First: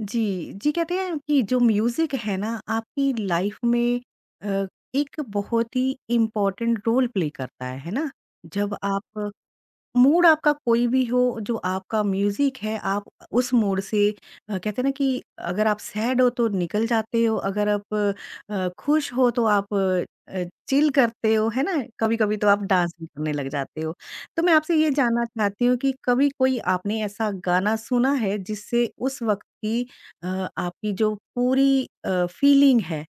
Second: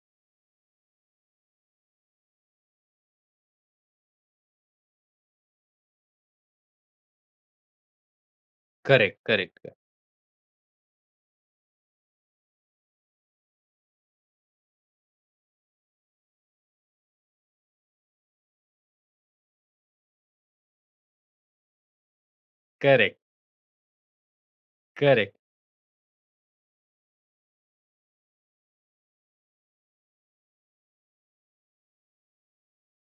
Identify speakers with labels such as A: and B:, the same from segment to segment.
A: जी, जी कहते हैं कि जो म्यूज़िक है ना आपकी लाइफ में अ, एक बहुत ही इम्पोर्टेंट रोल प्ले करता है ना? जब
B: करेक्ट,
A: आप
B: करेक्ट,
A: मूड आपका कोई भी हो, जो आपका म्यूजिक है आप उस मूड से कहते हैं ना कि अगर आप सैड हो तो निकल जाते हो, अगर आप खुश हो तो आप चिल करते हो, है ना। कभी कभी तो आप डांस भी
B: करेक्ट,
A: करने लग जाते हो। तो मैं आपसे ये जानना
B: करेक्ट।
A: चाहती हूँ कि कभी कोई आपने ऐसा गाना सुना है जिससे उस वक्त की अ, आपकी जो पूरी फीलिंग है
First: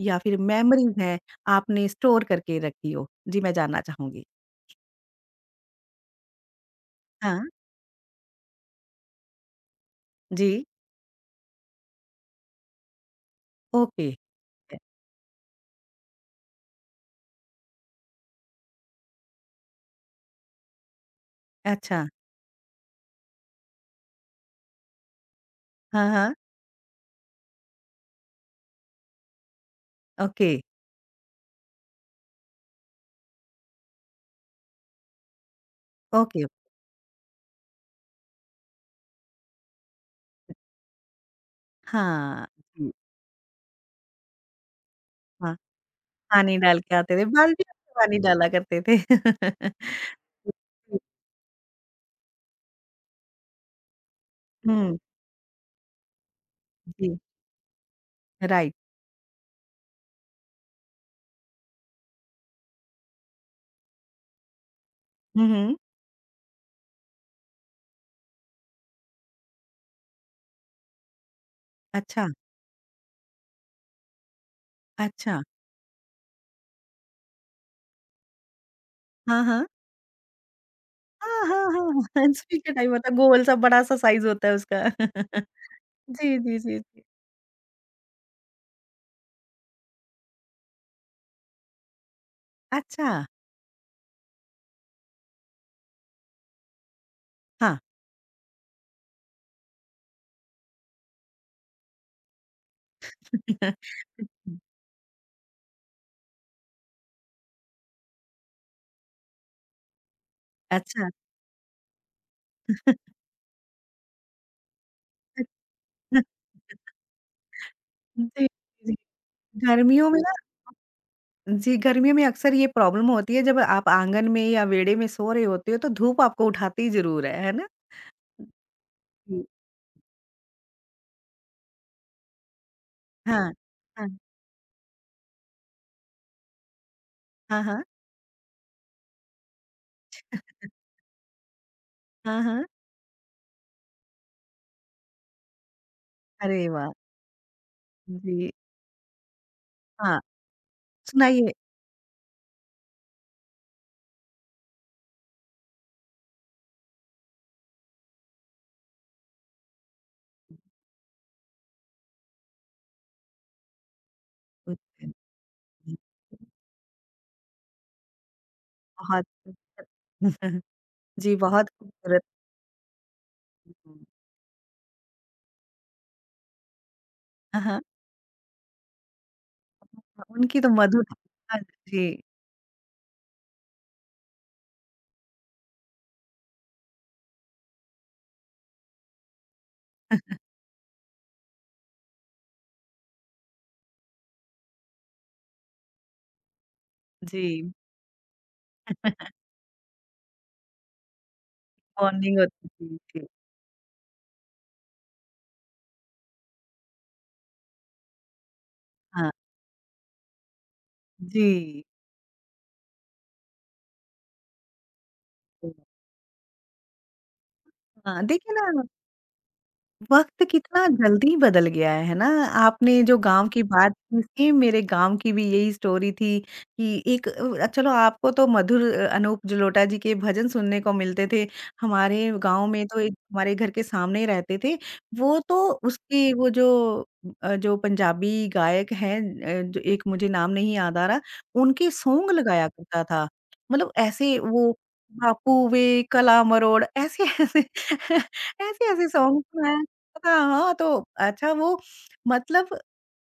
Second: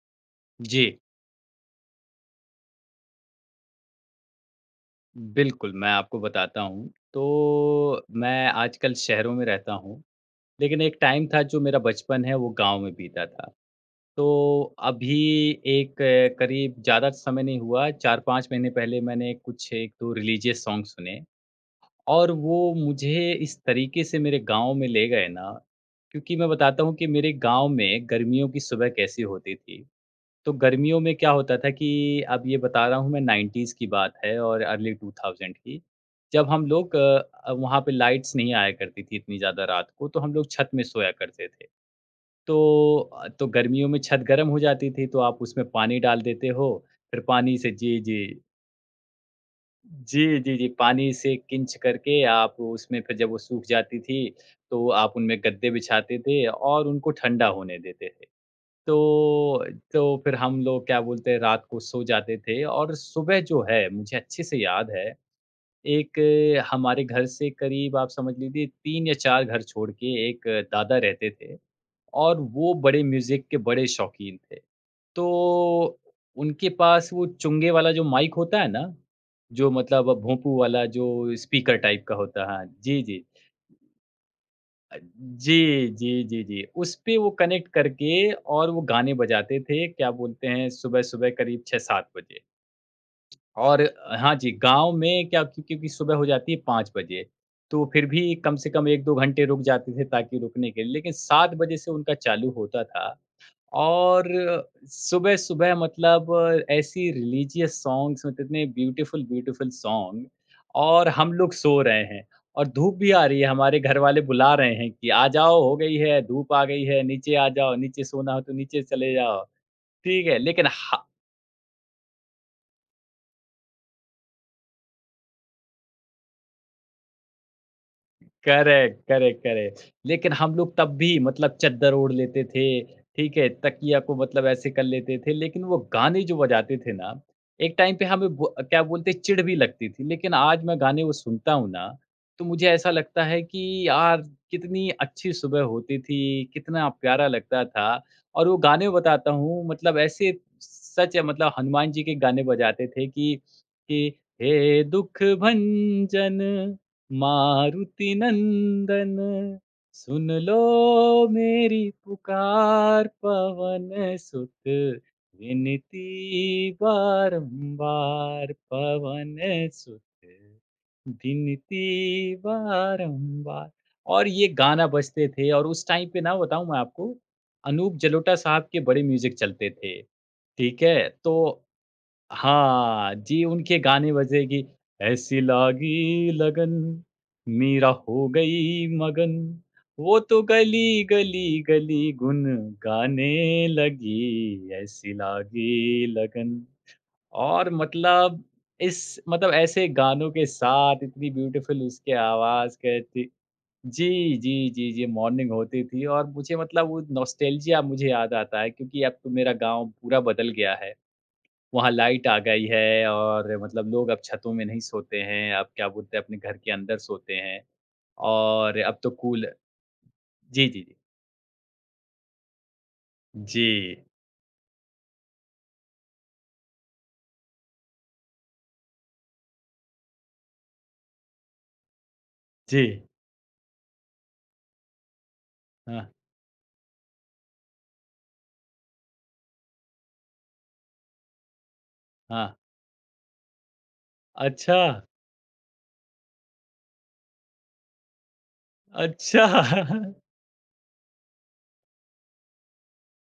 A: या फिर
B: जी,
A: मेमोरीज है, आपने स्टोर करके रखी हो। जी, मैं जानना चाहूंगी।
B: बिल्कुल, मैं आपको बताता हूँ।
A: हाँ,
B: तो मैं आजकल शहरों में रहता हूँ,
A: जी।
B: लेकिन एक टाइम था जो मेरा बचपन है वो गाँव में बीता था।
A: ओके।
B: तो
A: ए
B: अभी एक करीब ज़्यादा समय नहीं हुआ, 4-5 महीने पहले मैंने कुछ 1-2 रिलीजियस सॉन्ग सुने
A: अच्छा।
B: और वो मुझे इस तरीके से मेरे गाँव में ले गए ना,
A: हाँ, हाँ।
B: क्योंकि मैं बताता हूँ कि मेरे गाँव में गर्मियों की सुबह कैसी होती थी।
A: ओके,
B: तो गर्मियों में क्या होता था कि अब ये बता रहा हूँ मैं 90s की बात है और अर्ली 2000 की।
A: ओके।
B: जब हम लोग वहाँ पे लाइट्स नहीं आया करती थी इतनी ज़्यादा रात को, तो हम लोग छत में सोया करते थे।
A: हाँ, जी।
B: तो तो गर्मियों में छत गर्म हो जाती थी, तो आप
A: हाँ,
B: उसमें पानी डाल देते
A: पानी डाल
B: हो,
A: के आते
B: फिर
A: थे,
B: पानी से।
A: बाल्टियों में
B: जी,
A: पानी
B: जी।
A: डाला करते थे।
B: जी, जी, जी, पानी से किंच करके आप उसमें फिर जब वो सूख जाती थी, तो
A: हुँ।
B: आप उनमें गद्दे बिछाते थे और उनको
A: जी,
B: ठंडा होने देते थे।
A: राइट।
B: तो तो फिर हम लोग क्या बोलते हैं रात को सो जाते थे और सुबह जो है मुझे अच्छे से याद है।
A: हुँ, हुँ।
B: एक हमारे घर से करीब आप समझ लीजिए 3 या 4 घर छोड़ के एक दादा रहते थे
A: अच्छा।
B: और वो बड़े म्यूज़िक के बड़े शौकीन थे।
A: अच्छा।
B: तो उनके पास वो चुंगे वाला जो माइक होता है ना,
A: हाँ, हाँ।
B: जो मतलब भोंपू वाला जो
A: हाँ, हाँ,
B: स्पीकर
A: हाँ।
B: टाइप का होता है।
A: हैंड्स-फ्री
B: हाँ,
A: के टाइम
B: जी,
A: होता है,
B: जी।
A: गोल-सा बड़ा-सा साइज़ होता है उसका।
B: जी, जी,
A: जी,
B: जी,
A: जी,
B: जी।
A: जी, जी।
B: उसपे वो कनेक्ट करके और वो गाने बजाते थे, क्या बोलते हैं, सुबह-सुबह करीब 6-7 बजे।
A: अच्छा।
B: और हाँ जी, गाँव में क्या क्योंकि सुबह हो जाती है 5 बजे,
A: हाँ।
B: तो फिर भी कम से कम 1-2 घंटे रुक जाते थे ताकि रुकने के लिए, लेकिन 7 बजे से उनका चालू होता था। और सुबह-सुबह मतलब ऐसी रिलीजियस सॉन्ग्स मतलब इतने ब्यूटीफुल, ब्यूटीफुल सॉन्ग।
A: अच्छा।
B: और हम लोग सो रहे हैं और धूप भी आ रही है, हमारे घर वाले बुला रहे हैं कि, "आ जाओ, हो गई है, धूप आ गई है, नीचे आ जाओ, नीचे सोना हो
A: जी,
B: तो नीचे
A: जी।
B: चले जाओ।"
A: गर्मियों में
B: ठीक
A: ना,
B: है, लेकिन ह
A: जी, गर्मियों में अक्सर ये प्रॉब्लम होती है जब आप आँगन में या वेड़े में सो रहे होते हो तो धूप आपको उठाती ज़रूर है ना?
B: करेक्ट, करेक्ट,
A: जी।
B: करेक्ट। लेकिन हम लोग तब भी मतलब चद्दर ओढ़ लेते थे, ठीक है?
A: हाँ,
B: तकिया
A: हाँ,
B: को मतलब ऐसे कर लेते थे। लेकिन वो गाने जो बजाते थे ना,
A: हाँ,
B: एक
A: हाँ,
B: टाइम पे हमें ब क्या बोलते हैं चिढ़ भी लगती थी। लेकिन आज मैं गाने वो सुनता हूँ ना,
A: हाँ,
B: तो
A: हाँ।
B: मुझे ऐसा लगता है कि यार कितनी अच्छी सुबह होती थी,
A: अरे
B: कितना
A: वाह!
B: प्यारा लगता था। और
A: जी।
B: वो गाने बताता हूँ मतलब
A: हाँ,
B: ऐसे सच है,
A: सुनाइए।
B: मतलब हनुमान जी के गाने बजाते थे कि हे दुःख भंजन मारुति नंदन सुन लो मेरी पुकार पवन सुत विनती बारंबार
A: बहुत।
B: पवन सुत
A: जी, बहुत खूबसूरत।
B: विनती बारंबार। और ये गाना बजते थे और उस टाइम पे ना बताऊं मैं आपको
A: हाँ, हाँ।
B: अनूप जलोटा साहब के बड़े म्यूजिक चलते थे।
A: उनकी तो
B: ठीक है,
A: मधुर।
B: तो
A: हाँ, जी।
B: हाँ, जी, उनके गाने बजेगी, ऐसी लागी लगन, मेरा हो गई मगन, वो तो गली, गली, गली गुन गाने लगी, ऐसी लागी लगन। और
A: जी।
B: मतलब इस मतलब ऐसे गानों के साथ इतनी ब्यूटीफुल उसकी
A: बॉन्डिंग होती
B: आवाज़
A: थी,
B: कहती।
A: जी।
B: जी, जी, जी, जी, मॉर्निंग होती थी और मुझे मतलब वो नॉस्टैल्जिया मुझे याद आता है क्योंकि अब तो
A: हाँ,
B: मेरा गाँव पूरा बदल गया है।
A: जी।
B: वहाँ लाइट आ गई है और मतलब लोग अब छतों में नहीं सोते हैं, अब क्या बोलते हैं अपने घर के अंदर सोते हैं
A: हाँ, देखिए
B: और
A: ना,
B: अब तो कूल।
A: वक़्त
B: जी, जी,
A: कितना
B: जी।
A: जल्दी बदल गया है ना? आपने जो गाँव की
B: जी,
A: बात की, सेम मेरे गाँव की भी यही स्टोरी थी कि एक चलो आपको तो मधुर अनूप जलोटा जी के भजन सुनने को मिलते थे। हमारे गाँव
B: जी।
A: में तो एक हमारे घर के सामने ही रहते थे। वो तो
B: हाँ,
A: उसके वो जो जो पंजाबी गायक हैं, जो एक मुझे नाम नहीं याद आ रहा, उनके सॉन्ग
B: हाँ।
A: लगाया करता था। मतलब ऐसे वो
B: अच्छा,
A: बापू वे, कला मरोड़ ऐसे-ऐसे ऐसे-ऐसे सॉन्ग
B: अच्छा।
A: सुनाया। हाँ, हाँ, तो अच्छा वो मतलब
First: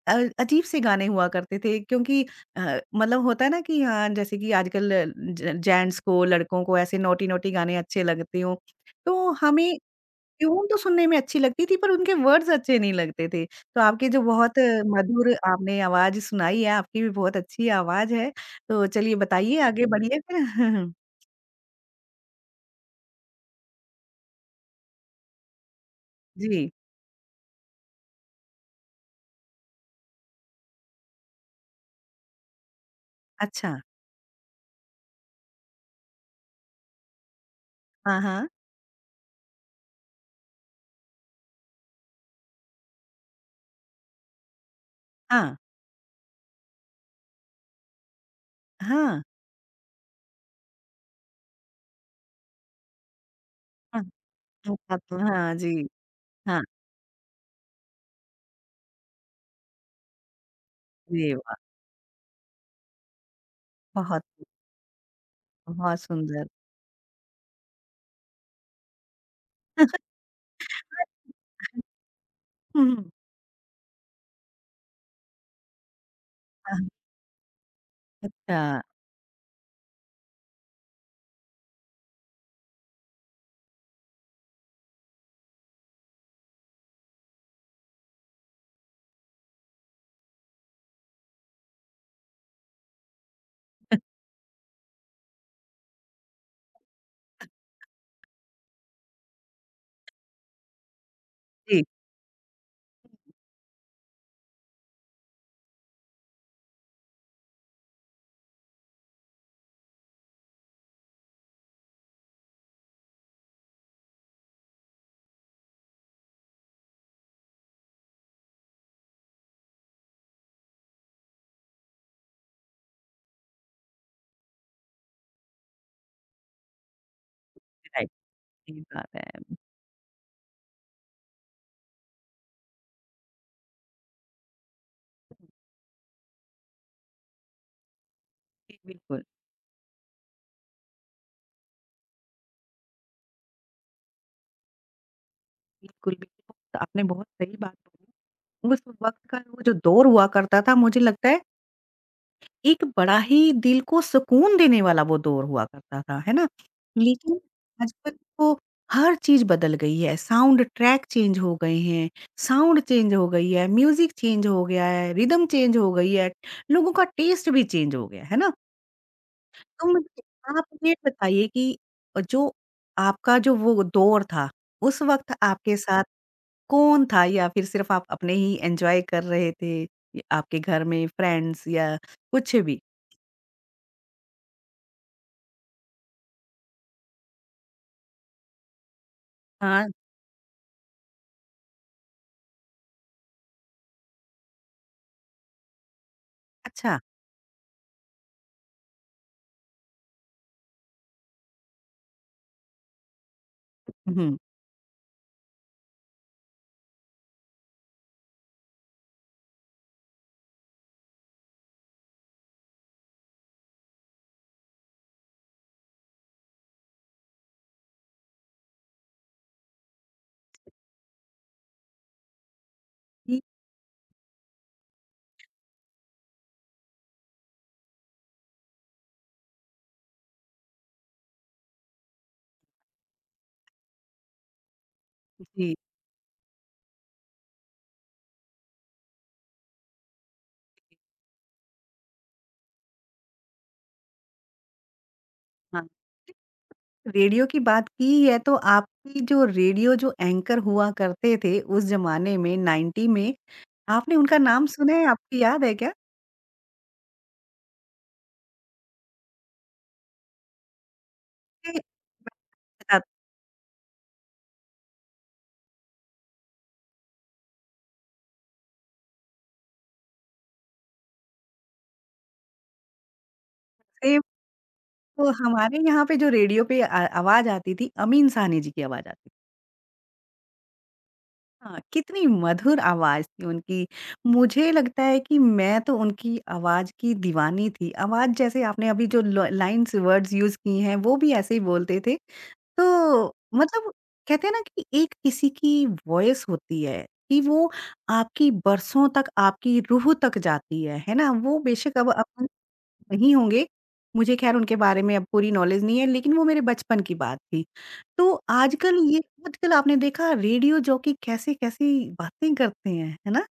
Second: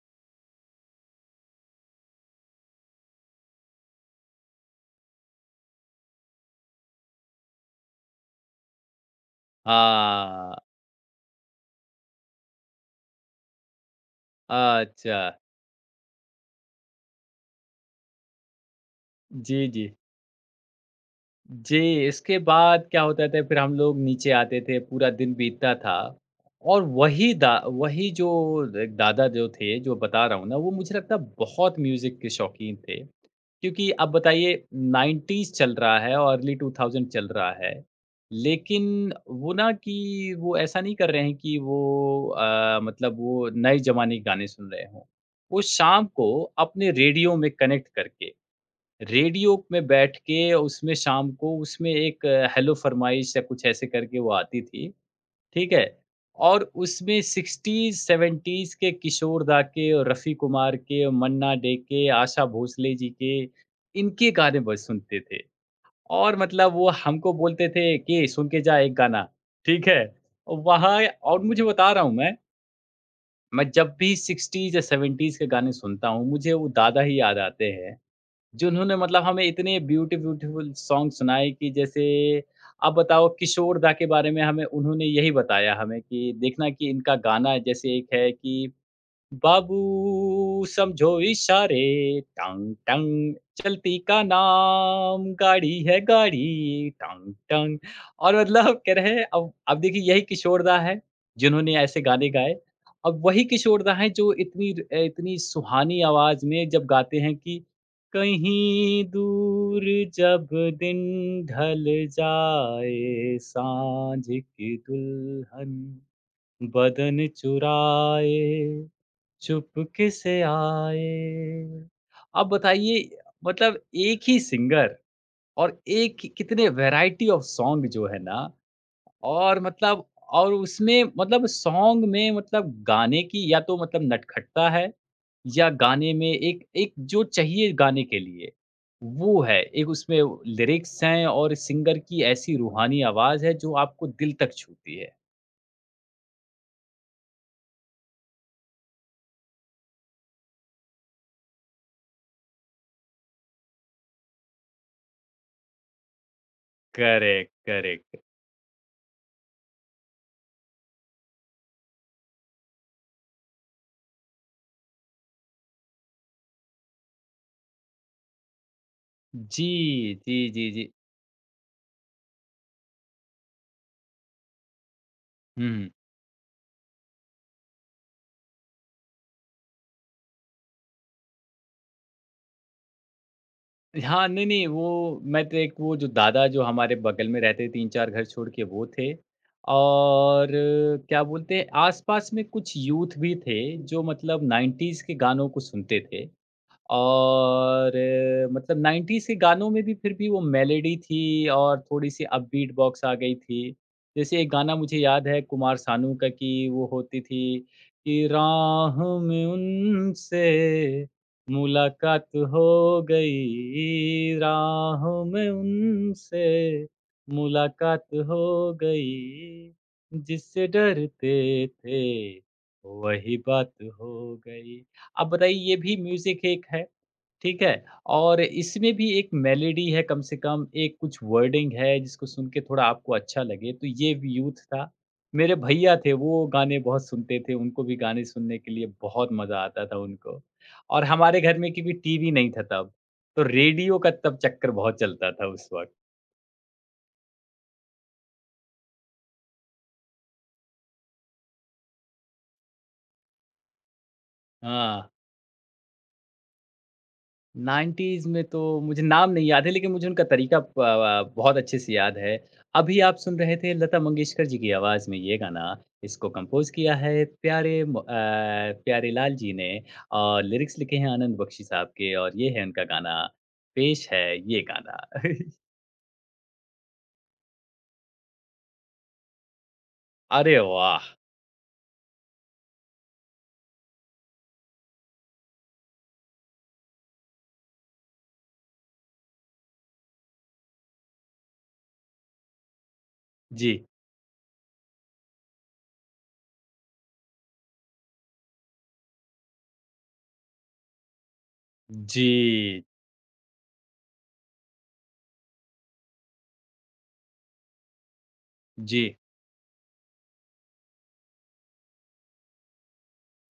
A: अ, अजीब-से गाने हुआ करते थे, क्योंकि मतलब होता है ना कि हाँ, जैसे कि आजकल ज जेंट्स को, लड़कों को ऐसे नॉटी-नॉटी गाने अच्छे लगते हों। तो हमें
B: हाँ,
A: ट्यून तो सुनने में अच्छी लगती थी, पर उनके वर्ड्स अच्छे नहीं लगते थे। तो आपके जो बहुत
B: अच्छा।
A: मधुर आपने आवाज़ सुनाई है, आपकी भी बहुत अच्छी आवाज़ है। तो चलिए, बताइए,
B: जी,
A: आगे
B: जी।
A: बढ़िए फिर।
B: जी, इसके बाद क्या होता था फिर हम लोग नीचे आते थे, पूरा दिन बीतता था
A: जी।
B: और वही दा वही जो एक दादा जो थे, जो बता रहा हूँ ना, वो मुझे लगता है बहुत म्यूज़िक के शौकीन थे।
A: अच्छा।
B: क्योंकि अब बताइए 90s चल रहा है और अर्ली 2000 चल रहा है।
A: हाँ, हाँ।
B: लेकिन वो ना कि वो ऐसा नहीं कर रहे हैं कि वो मतलब वो नए ज़माने के गाने सुन रहे हों।
A: हाँ,
B: वो शाम को अपने रेडियो में कनेक्ट करके
A: हाँ,
B: रेडियो में बैठ के उसमें शाम को उसमें एक हेलो फरमाइश या कुछ ऐसे
A: हाँ।
B: करके वो आती थी,
A: हाँ,
B: ठीक है?
A: जी। हाँ,
B: और उसमें 60s, 70s के किशोर दा के और रफ़ी कुमार के और
A: जी।
B: मन्ना डे के, आशा भोसले जी के,
A: बहुत,
B: इनके गाने बस सुनते थे।
A: बहुत
B: और
A: सुंदर।
B: मतलब वो हमको बोलते थे कि सुन के जा एक गाना, ठीक है? वहाँ और मुझे बता रहा हूँ
A: हुँ।
B: मैं जब भी 60s या 70s के गाने सुनता हूँ, मुझे वो
A: हाँ,
B: दादा ही याद आते हैं।
A: अच्छा।
B: जिन्होंने मतलब हमें इतने ब्यूटीफुल सॉन्ग सुनाए कि जैसे आप बताओ किशोर दा के बारे में हमें उन्होंने यही बताया हमें कि देखना कि इनका गाना जैसे एक है कि बाबू समझो इशारे टंग टंग चलती का नाम गाड़ी है गाड़ी टंग टंग। और मतलब कह रहे हैं अब देखिए यही किशोरदा है जिन्होंने
A: जी।
B: ऐसे गाने गाए। अब वही किशोरदा है जो इतनी इतनी सुहानी आवाज में जब गाते हैं कि कहीं दूर जब दिन ढल जाए सांझ की दुल्हन बदन चुराए चुपके से आए। आप बताइए मतलब एक ही सिंगर और एक ही कितने वैरायटी ऑफ सॉन्ग जो
A: राइट,
B: है ना।
A: सही बात है।
B: और मतलब और उसमें मतलब सॉन्ग में मतलब गाने की या तो मतलब नटखटता है या गाने में एक एक जो चाहिए गाने के लिए,
A: जी, बिल्कुल।
B: वो है। एक उसमें लिरिक्स हैं और सिंगर की ऐसी रूहानी आवाज़ है जो आपको दिल तक छूती है।
A: बिल्कुल, बिल्कुल। तो आपने बहुत सही बात बोली। उस वक़्त का वो जो दौर हुआ करता था, मुझे लगता है एक बड़ा ही दिल को सुकून देने वाला वो दौर हुआ करता था, है ना? लेकिन
B: करेक्ट,
A: आजकल
B: करेक्ट।
A: तो हर चीज़ बदल गई है, साउंड ट्रैक चेंज हो गए हैं, साउंड चेंज हो गई है, म्यूज़िक चेंज हो गया है, रिदम चेंज हो गई है, लोगों का टेस्ट भी चेंज हो गया है ना?
B: जी,
A: तो मुझे
B: जी,
A: आप
B: जी, जी।
A: ये बताइए कि जो आपका जो वो दौर था, उस वक़्त आपके
B: हुँ।
A: साथ कौन था? या फिर सिर्फ़ आप अपने ही एन्जॉय कर रहे थे? या आपके घर में फ्रेंड्स या कुछ भी?
B: हाँ, नहीं, नहीं, वो मैं तो एक वो जो दादा जो हमारे बगल में रहते 3-4 घर छोड़ के वो थे।
A: हाँ,
B: और क्या बोलते हैं आस-पास में कुछ यूथ भी थे जो मतलब 90s के गानों को सुनते थे।
A: अच्छा।
B: और मतलब 90s के गानों में भी फिर भी वो मेलोडी थी और थोड़ी-सी अपबीट बॉक्स आ गई थी।
A: हुँ।
B: जैसे एक गाना मुझे याद है कुमार सानू का कि वो होती थी कि राह में उनसे मुलाकात हो गई, राह में उनसे मुलाकात हो गई, जिससे डरते थे वही
A: जी,
B: बात हो गई। अब रही ये भी म्यूज़िक एक है, ठीक है? और इसमें भी एक मेलोडी है कम से कम, एक कुछ वर्डिंग है जिसको सुन के थोड़ा आपको अच्छा लगे, तो ये भी यूथ था। मेरे
A: जी।
B: भैया थे वो गाने बहुत सुनते थे, उनको भी गाने सुनने के लिए बहुत मज़ा आता था उनको। और हमारे घर में क्योंकि टीवी नहीं था तब, तो रेडियो का तब चक्कर बहुत चलता था उस
A: हाँ।
B: वक़्त।
A: रेडियो की बात की है तो आपकी जो रेडियो जो एंकर हुआ करते थे उस ज़माने में 90 में, आपने उनका नाम सुना
B: हाँ।
A: है? आपको याद है क्या?
B: 90s में तो मुझे नाम नहीं याद है, लेकिन मुझे उनका तरीका बहुत
A: ए,
B: अच्छे
A: मैं
B: से याद है। अभी
A: बताती-
B: आप सुन रहे थे लता मंगेशकर जी की आवाज़ में ये गाना। इसको कंपोज़ किया है प्यारेलाल जी ने और लिरिक्स लिखे हैं आनंद बख्शी साहब के और ये है उनका गाना, पेश है ये गाना।
A: तो हमारे यहाँ पे जो रेडियो पे आवाज़ आती थी, अमीन साहनी जी की आवाज़ आती थी।
B: अरे वाह!
A: हाँ, कितनी मधुर आवाज़ थी उनकी। मुझे लगता है कि मैं तो उनकी आवाज़ की दीवानी थी। आवाज़ जैसे आपने अभी जो ल लाइन्स वर्ड्स यूज़ की हैं, वो भी ऐसे ही बोलते थे। तो
B: जी,
A: मतलब कहते हैं ना कि एक किसी की वॉइस होती है कि वो आपकी बरसों तक, आपकी रूह तक जाती है ना? वो बेशक अब
B: जी,
A: नहीं होंगे। मुझे ख़ैर उनके बारे में अब पूरी नॉलेज नहीं है, लेकिन वो मेरे बचपन की बात थी। तो
B: जी,
A: आजकल आपने देखा रेडियो जॉकी कैसे-कैसी बातें करते हैं, है ना?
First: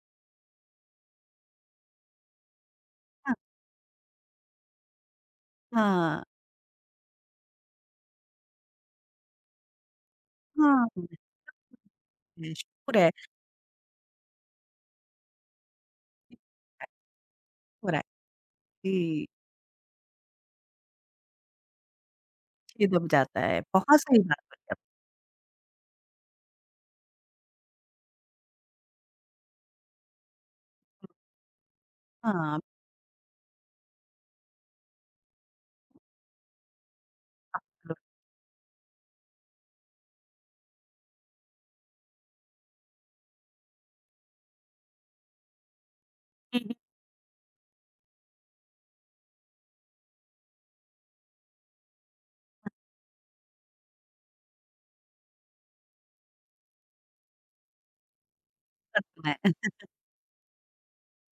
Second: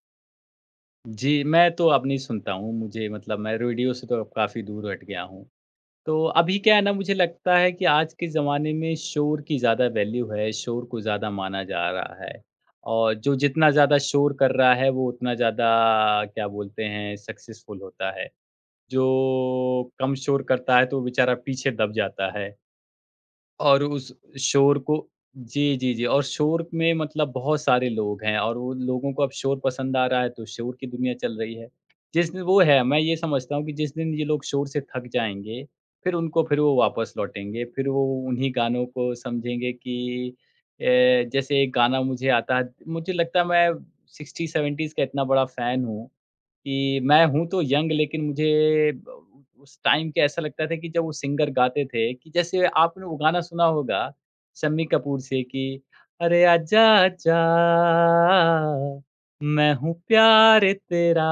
B: जी, मैं तो अब नहीं सुनता हूँ। मुझे
A: हाँ।
B: मतलब मैं रेडियो से तो अब काफ़ी दूर हट गया हूँ।
A: हाँ,
B: तो अभी क्या है ना मुझे लगता है कि आज के ज़माने में शोर की ज़्यादा वैल्यू है, शोर
A: हाँ,
B: को ज़्यादा माना जा रहा है।
A: है, शोर है।
B: और जो जितना ज़्यादा शोर कर रहा है वो उतना ज़्यादा क्या बोलते हैं सक्सेसफुल
A: हो रहा है,
B: होता है। जो
A: जी।
B: कम शोर करता है तो वो बेचारा पीछे दब जाता है।
A: ये दब जाता है।
B: और
A: बहुत
B: उस
A: सही बात बोली आप।
B: शोर को जी, जी, जी, और शोर में मतलब बहुत सारे लोग हैं और वो लोगों को अब शोर पसंद आ रहा है, तो शोर की दुनिया चल रही है। जिस दिन
A: हाँ।
B: वो है, मैं ये समझता हूँ कि जिस दिन ये लोग शोर से थक जाएँगे, फिर उनको फिर वो वापस लौटेंगे, फिर वो उन्हीं गानों को समझेंगे कि अ, जैसे एक गाना मुझे आता है मुझे लगता है मैं 60-70s का इतना बड़ा फ़ैन हूँ
A: हुँ, हुँ।
B: कि मैं हूँ तो यंग लेकिन मुझे ब उस टाइम के ऐसा लगता था कि जब वो सिंगर गाते थे कि जैसे आपने वो गाना सुना होगा शम्मी कपूर से कि अरे आजा आजा
A: करते हैं।
B: मैं हूँ प्यार तेरा।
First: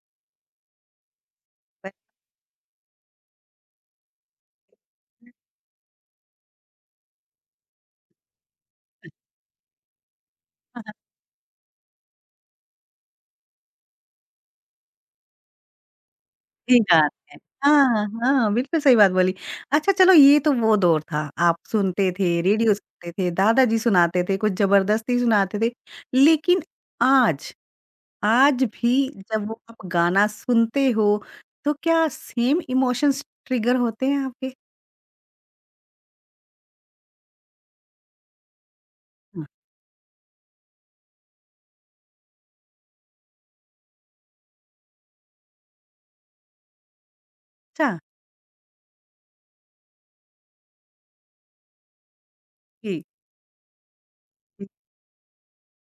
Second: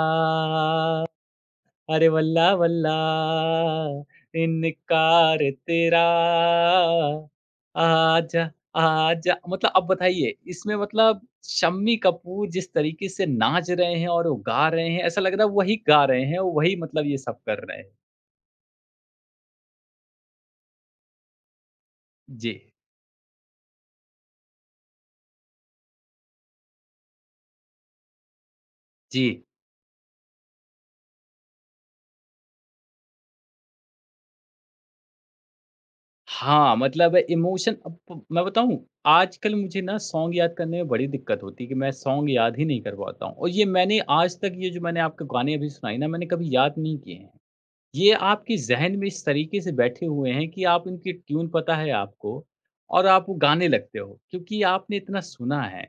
B: अरे वल्ला वल्ला इनकार तेरा आजा आजा मतलब अब बताइए इसमें मतलब शम्मी कपूर जिस तरीके से नाच रहे हैं और वो गा रहे हैं ऐसा लग रहा है वही गा रहे हैं वही
A: सही
B: मतलब
A: बात
B: ये
A: है।
B: सब कर रहे हैं।
A: हाँ, हाँ, बिल्कुल सही बात बोली। अच्छा, चलो ये तो वो दौर था, आप सुनते थे,
B: जी,
A: रेडियो सुनते थे, दादाजी सुनाते थे, कुछ ज़बरदस्ती सुनाते थे। लेकिन आज, आज भी
B: जी।
A: जब वो आप गाना सुनते हो, तो क्या सेम इमोशंस ट्रिगर होते हैं आपके?
B: हाँ मतलब इमोशन अब मैं बताऊं
A: हाँ,
B: आजकल मुझे ना सॉन्ग याद करने में बड़ी दिक्कत होती है कि मैं सॉन्ग याद ही नहीं कर पाता हूँ और ये मैंने आज तक ये जो मैंने आपके गाने अभी सुनाई ना मैंने कभी याद नहीं किए हैं।
A: अच्छा।
B: ये आपके ज़हन में इस तरीके से बैठे हुए हैं कि आप उनकी ट्यून पता है आपको
A: जी,
B: और आप वो गाने लगते हो क्योंकि
A: जी।
B: आपने इतना सुना है।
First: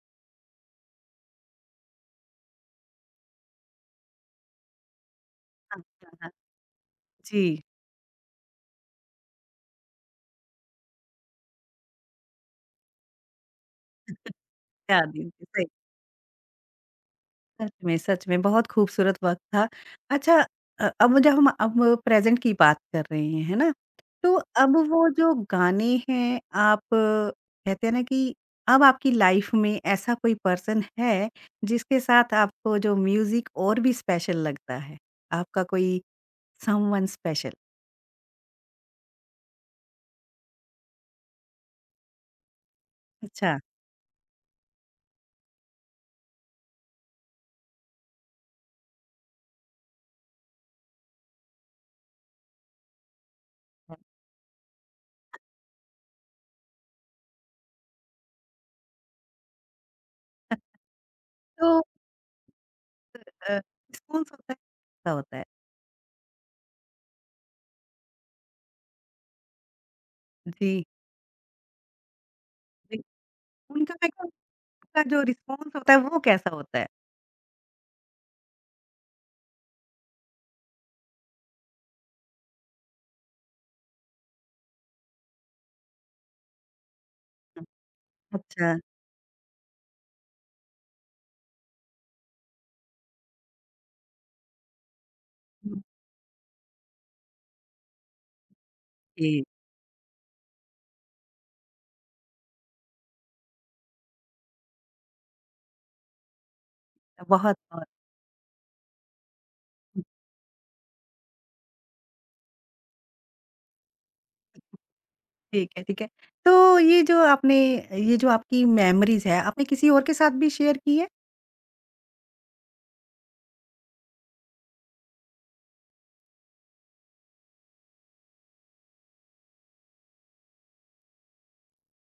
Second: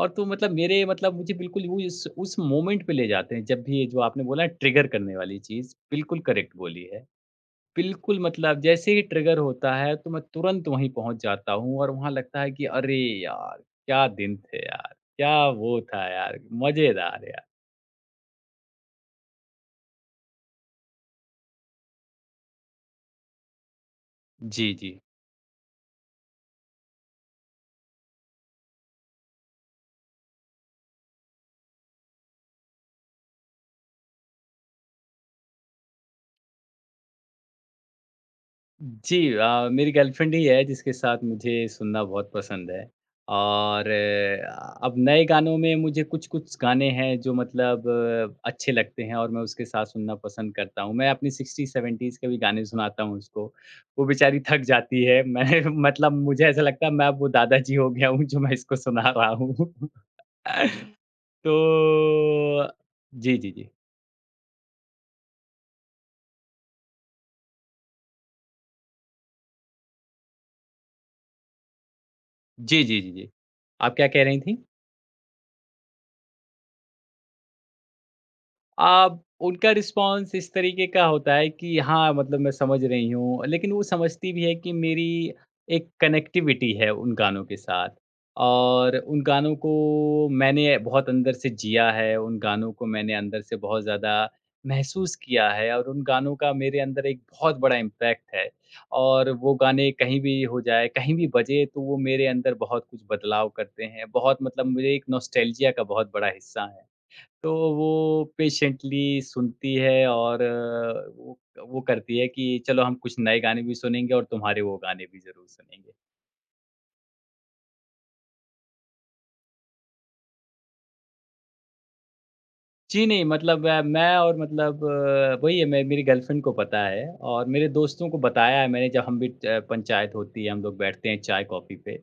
B: और तो मतलब मेरे मतलब मुझे बिल्कुल वो इस उस मोमेंट पे ले जाते हैं जब भी ये जो आपने बोला है ट्रिगर करने वाली चीज़,
A: हाँ, हाँ,
B: बिल्कुल
A: हाँ।
B: करेक्ट बोली है।
A: जी।
B: बिल्कुल मतलब जैसे ही ट्रिगर होता है तो मैं तुरंत वहीं पहुँच जाता हूँ और वहाँ लगता है कि अरे यार! क्या दिन थे यार!
A: क्या दिन
B: क्या
A: थे, सही।
B: वो था यार! मज़ेदार यार!
A: सच में बहुत खूबसूरत वक़्त था। अच्छा, अब जब हम अब प्रेज़ेंट की बात कर रहे हैं, है ना? तो
B: जी,
A: अब
B: जी।
A: वो जो गाने हैं, आप कहते हैं ना कि अब आपकी लाइफ़ में ऐसा कोई पर्सन है जिसके साथ आपको जो म्यूज़िक और भी स्पेशल लगता है? आपका कोई समवन स्पेशल?
B: जी, मेरी गर्लफ्रेंड ही है जिसके साथ मुझे सुनना बहुत पसंद है
A: अच्छा,
B: और अब नए गानों में मुझे कुछ-कुछ गाने हैं जो मतलब अच्छे लगते हैं और मैं उसके साथ सुनना पसंद करता हूँ। मैं अपनी 60-70s के भी गाने सुनाता हूँ उसको, वो बेचारी थक जाती है। मैं मतलब मुझे ऐसा लगता है मैं अब वो दादाजी हो गया हूँ जो मैं इसको सुना रहा हूँ। तो
A: तो
B: जी,
A: अ,
B: जी, जी।
A: रिस्पॉन्स होता है, कैसा होता है? जी,
B: जी, जी,
A: जी।
B: जी, जी।
A: उनका
B: आप क्या कह रही थीं?
A: उनका जो रिस्पॉन्स होता है वो कैसा होता है?
B: अब उनका रिस्पॉन्स इस तरीके का होता है कि हाँ मतलब मैं समझ रही हूँ, लेकिन वो समझती भी है कि मेरी एक कनेक्टिविटी है उन गानों के साथ
A: अच्छा,
B: और उन गानों को मैंने बहुत अंदर से जिया है, उन गानों को मैंने अंदर से बहुत ज़्यादा महसूस किया है और उन गानों का मेरे अंदर एक बहुत बड़ा इम्पैक्ट है
A: ओके।
B: और वो गाने कहीं भी हो जाए, कहीं भी बजे तो वो मेरे अंदर बहुत कुछ बदलाव करते हैं, बहुत मतलब मुझे एक नॉस्टैल्जिया का बहुत बड़ा हिस्सा है। तो
A: बहुत-बहुत।
B: वो पेशेंटली सुनती है और वो करती है कि चलो हम कुछ नए गाने भी सुनेंगे और तुम्हारे वो गाने भी ज़रूर
A: ठीक है,
B: सुनेंगे।
A: ठीक है। तो ये जो आपकी मेमोरीज़ है, आपने किसी और के साथ भी शेयर की है?
B: जी, नहीं मतलब मैं और मतलब वही है मैं मेरी गर्लफ्रेंड को पता है और मेरे दोस्तों को बताया है मैंने। जब हम भी पंचायत होती है, हम लोग बैठते हैं चाय-कॉफ़ी पे,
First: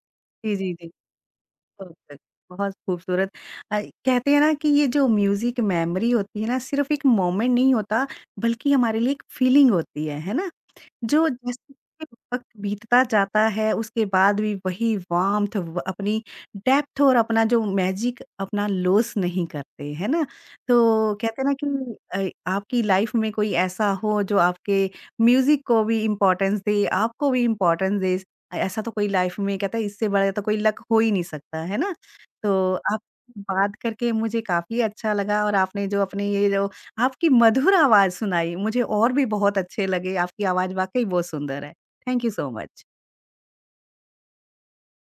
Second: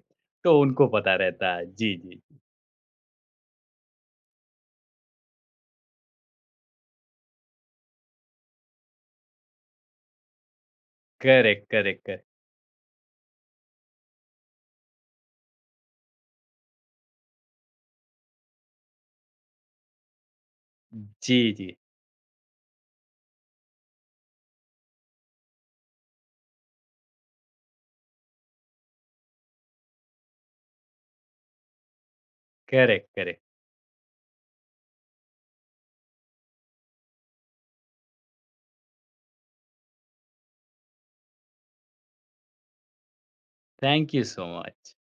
A: जी,
B: तो
A: जी,
B: उनको
A: जी।
B: पता रहता है। जी,
A: परफेक्ट,
B: जी।
A: बहुत खूबसूरत। अ, कहते हैं ना कि ये जो म्यूज़िक मेमोरी होती है ना, सिर्फ़ एक मोमेंट नहीं होता, बल्कि हमारे लिए एक फीलिंग होती है ना? जो
B: करेक्ट,
A: जैसे
B: करेक्ट, करेक्ट।
A: वक़्त बीतता जाता है, उसके बाद भी वही वार्म्थ व अपनी डेप्थ और अपना जो मैजिक अपना लॉस नहीं करते, है ना? तो
B: जी,
A: कहते हैं ना
B: जी।
A: कि आपकी लाइफ़ में कोई ऐसा हो जो आपके म्यूज़िक को भी इम्पोर्टेंस दे, आपको भी इम्पोर्टेंस दे। ऐसा तो कोई लाइफ़ में कहता है, इससे बड़ा तो कोई लक हो ही नहीं सकता, है ना? तो
B: करेक्ट,
A: आपसे
B: करेक्ट।
A: बात करके मुझे काफ़ी अच्छा लगा, और आपने जो अपने ये जो आपकी मधुर आवाज़ सुनाई, मुझे और भी बहुत अच्छे लगे, आपकी आवाज़ वाक़ई बहुत सुंदर है। Thank you so much.
B: Thank you so much.